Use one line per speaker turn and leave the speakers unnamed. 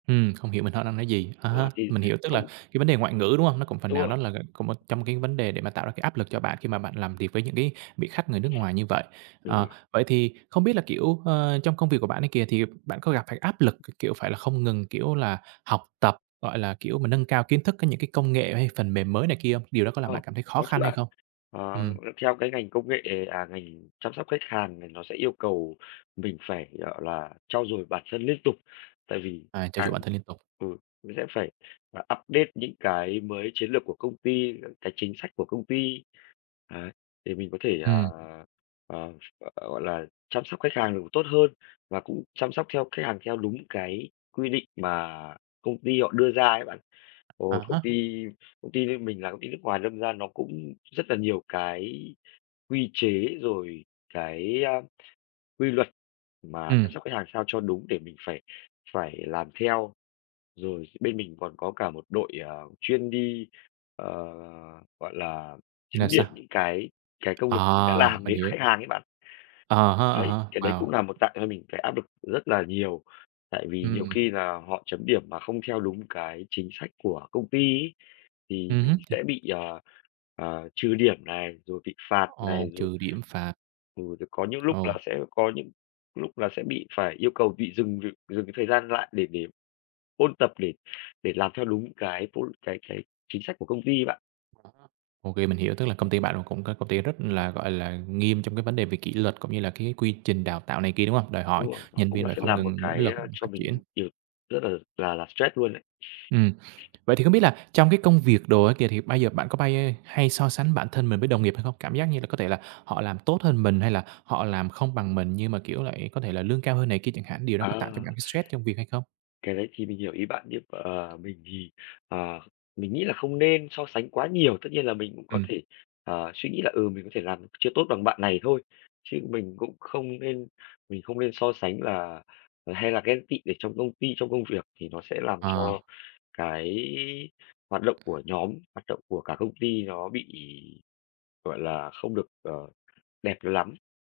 Ừm, không hiểu [unintelligible] đang nói gì? À
Đúng
há,
rồi, thì
mình hiểu, tức là
không
cái vấn đề ngoại ngữ, đúng hông? Nó cũng phần
Đúng
nào
rồi.
đó là c một trong cái vấn đề để mà tạo ra cái áp lực cho bạn khi mà bạn làm việc với những cái vị khách người nước ngoài như vậy.
Đúng
Ờ,
rồi.
vậy thì không biết là, kiểu, ờ, trong công việc của bạn ấy kìa thì bạn có gặp phải áp lực, k kiểu, phải là không ngừng, kiểu là, học tập, gọi là, kiểu, mình nâng cao kiến thức có những cái công nghệ hay phần mềm mới này kia hông? Điều đó có làm
Ờ,
bạn cảm thấy khó
có chứ
khăn hay
bạn.
không?
Ờ, ừm,
Ừm.
theo cái ngành công nghệ à, ngành chăm sóc khách hàng, thì nó sẽ yêu cầu mình phải, gọi là, trau dồi bản thân liên tục. Tại vì,
À, trau
à
dồi bản thân liên tục.
ừ, mình sẽ phải, à, update những cái mới chiến lược của công ty, những cái chính sách của công ty, đấy, để mình có thể, ờ,
Ừm.
ờ, ph ờ, gọi là, chăm sóc khách hàng được tốt hơn, và cũng chăm sóc theo khách hàng theo đúng cái quy định mà công ty họ đưa ra ấy bạn.
À
Rồi công
há.
ty công ty bên mình là công ty nước ngoài, đâm ra nó cũng rất là nhiều cái quy chế, rồi cái, a, quy luật mà chăm
Ừm.
sóc khách hàng sao cho đúng để mình phải phải làm theo. Rồi bên mình còn có cả một đội, ờ, chuyên đi, ờ, gọi là,
Thì là
chấm điểm
sao?
những cái cái công việc mình đã
À,
làm
mình
với
hiểu.
khách hàng ấy bạn.
À ha,
Đấy,
à
cái đấy
ha,
cũng
wow!
là một tạo cho mình cái áp lực rất là nhiều. Tại vì nhiều
Ừm.
khi là họ chấm điểm mà không theo đúng cái chính sách của công ty ấy, thì
Ừm hứm.
mình
Thì
sẽ bị, ờ, ờ, trừ điểm này, rồi bị phạt
Ồ,
này, rồi
trừ điểm, phạt.
ừ, có những lúc là
Ồ.
sẽ có những lúc là sẽ bị phải yêu cầu bị dừng việc dừng cái thời gian lại để để ôn tập, để để làm theo đúng cái ph cái cái chính sách của công ty ấy bạn.
À há. OK, mình hiểu, tức là công ty bạn cũng có công ty rất là, gọi là, nghiêm trong cái vấn đề về kỷ luật, cũng như là cái quy trình đào tạo này kia, đúng hông? Đòi
Đúng
hỏi
rồi, nó
nhân
cũng
viên
là
phải
sẽ
không
là một
ngừng nỗ
cái,
lực,
ờ, cho
phát triển.
mình nhiều rất là là là stress luôn ấy.
Ừm. Vậy thì không biết là trong cái công việc đồ á kìa, thì bây giờ bạn có bay hay so sánh bản thân mình với đồng nghiệp hay không? Cảm giác như là có thể là họ làm tốt hơn mình, hay là họ làm không bằng mình, nhưng mà, kiểu là, có thể là lương cao hơn này kia chẳng hạn, điều đó có tạo cho
À!
bạn thấy stress trong việc hay không?
Cái đấy thì mình hiểu ý bạn, nhưng mà mình thì, ờ, mình nghĩ là không nên so sánh quá nhiều. Tất nhiên là mình cũng có
Ừm.
thể, ờ, suy nghĩ là, ừ, mình có thể làm chưa tốt bằng bạn này thôi, chứ mình cũng không nên mình không nên so sánh là ờ, hay là ghen tị ở trong công ty, trong công việc, thì nó sẽ làm
Ờ.
cho cái hoạt động của nhóm, hoạt động của cả công ty nó bị, gọi là, không được, ờ, đẹp lắm.